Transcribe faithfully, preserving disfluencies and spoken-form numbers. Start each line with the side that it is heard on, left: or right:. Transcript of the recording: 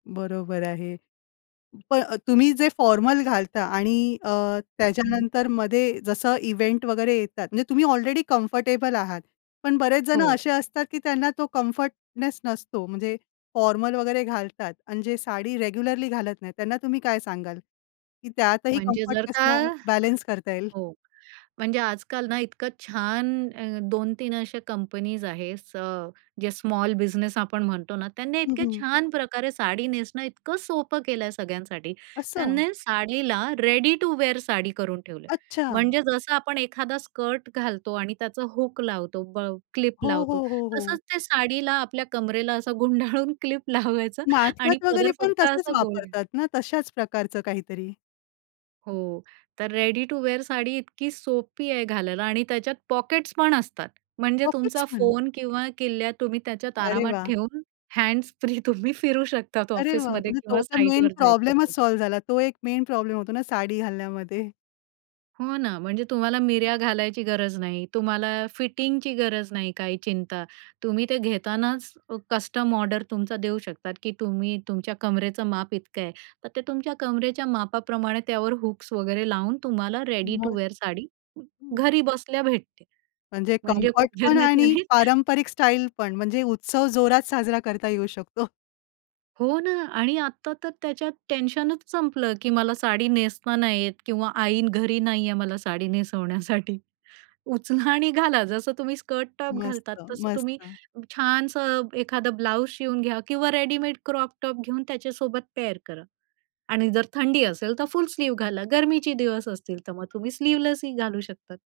left: बरोबर आहे. प अ, तुम्ही जे फॉर्मल घालता आणि अ,
right: हं.
left: त्याच्यानंतर मध्ये जसं इव्हेंट वगैरे येतात, म्हणजे तुम्ही ऑलरेडी कम्फर्टेबल आहात. पण बरेच जणं
right: हो.
left: असे असतात, की त्यांना तो कम्फर्टनेस नसतो. म्हणजे फॉर्मल वगैरे घालतात आणि जे साडी रेग्युलरली घालत नाहीत, त्यांना तुम्ही काय सांगाल? की त्यातही
right: म्हणजे जर का
left: कम्फर्टनेसला बॅलन्स करता येईल.
right: हो, म्हणजे आजकाल ना इतकं छान अं दोन तीन अशा कंपनीज आहेत. स ज्या स्मॉल बिझनेस आपण म्हणतो ना, त्यांनी
left: हं,
right: इतके
left: हं.
right: छान प्रकारे साडी नेसणं इतकं सोपं केलंय सगळ्यांसाठी.
left: असं.
right: त्यांनी साडीला रेडी टू वेअर साडी करून ठेवलंय.
left: अच्छा.
right: म्हणजे जसं आपण एखादा स्कर्ट घालतो आणि त्याचा हूक लावतो ब क्लिप
left: हो,
right: लावतो
left: हो, हो, हो.
right: तसंच त्या साडीला आपल्या कंबरेला असं गुंडाळून क्लिप लावायचं आणि
left: नाटकात वगैरे
right: पदर
left: पण
right: फक्त
left: तसेच
right: असा गोल.
left: वापरतात ना. तशाच प्रकारचं काहीतरी?
right: हो तर रेडी टू वेअर साडी इतकी सोपी आहे घालायला आणि त्याच्यात पॉकेट्स पण असतात. म्हणजे
left: पॉकेट्स
right: तुमचा
left: पण.
right: फोन किंवा किल्ल्या तुम्ही त्याच्यात
left: अरे
right: आरामात
left: वाह!
right: ठेऊन हँड्स फ्री तुम्ही फिरू शकतात
left: अरे वाह!
right: ऑफिसमध्ये
left: म्हणजे तो
right: किंवा
left: तर मेन
right: साइटवर जायचं असेल
left: प्रॉब्लेमच
right: तर.
left: सॉल्व्ह झाला. तो एक मेन प्रॉब्लेम होतो ना साडी घालण्यामध्ये.
right: हो ना. म्हणजे तुम्हाला मिऱ्या घालायची गरज नाही. तुम्हाला फिटिंगची गरज नाही, काही चिंता. तुम्ही ते घेतानाच अ, कस्टम ऑर्डर तुमचा देऊ शकतात की तुम्ही तुमच्या कमरेचं माप इतकं आहे. तर ते तुमच्या कमरेच्या मापाप्रमाणे त्यावर हुक्स वगैरे लावून तुम्हाला रेडी टू
left: मग.
right: वेअर साडी
left: हं.
right: घरी बसल्या भेटते.
left: म्हणजे
right: म्हणजे
left: कम्फर्ट पण आणि
right: [unintelligible]
left: पारंपरिक स्टाईल पण म्हणजे उत्सव जोरात साजरा करता येऊ शकतो.
right: हो ना आणि आता तर त्याच्यात टेन्शनच संपलं की मला साडी नेसता नाही येत किंवा आई घरी नाहीये मला साडी नेसवण्यासाठी. उचला आणि घाला. जसं तुम्ही स्कर्ट टॉप
left: मस्त,
right: घालतात तसं तुम्ही
left: मस्त.
right: छानसं एखादं ब्लाउज शिवून घ्या किंवा रेडीमेड क्रॉप टॉप घेऊन त्याच्यासोबत पेअर करा आणि जर थंडी असेल तर फुल स्लीव घाला. गर्मीचे दिवस असतील तर मग तुम्ही स्लीव्हलेसही घालू शकतात.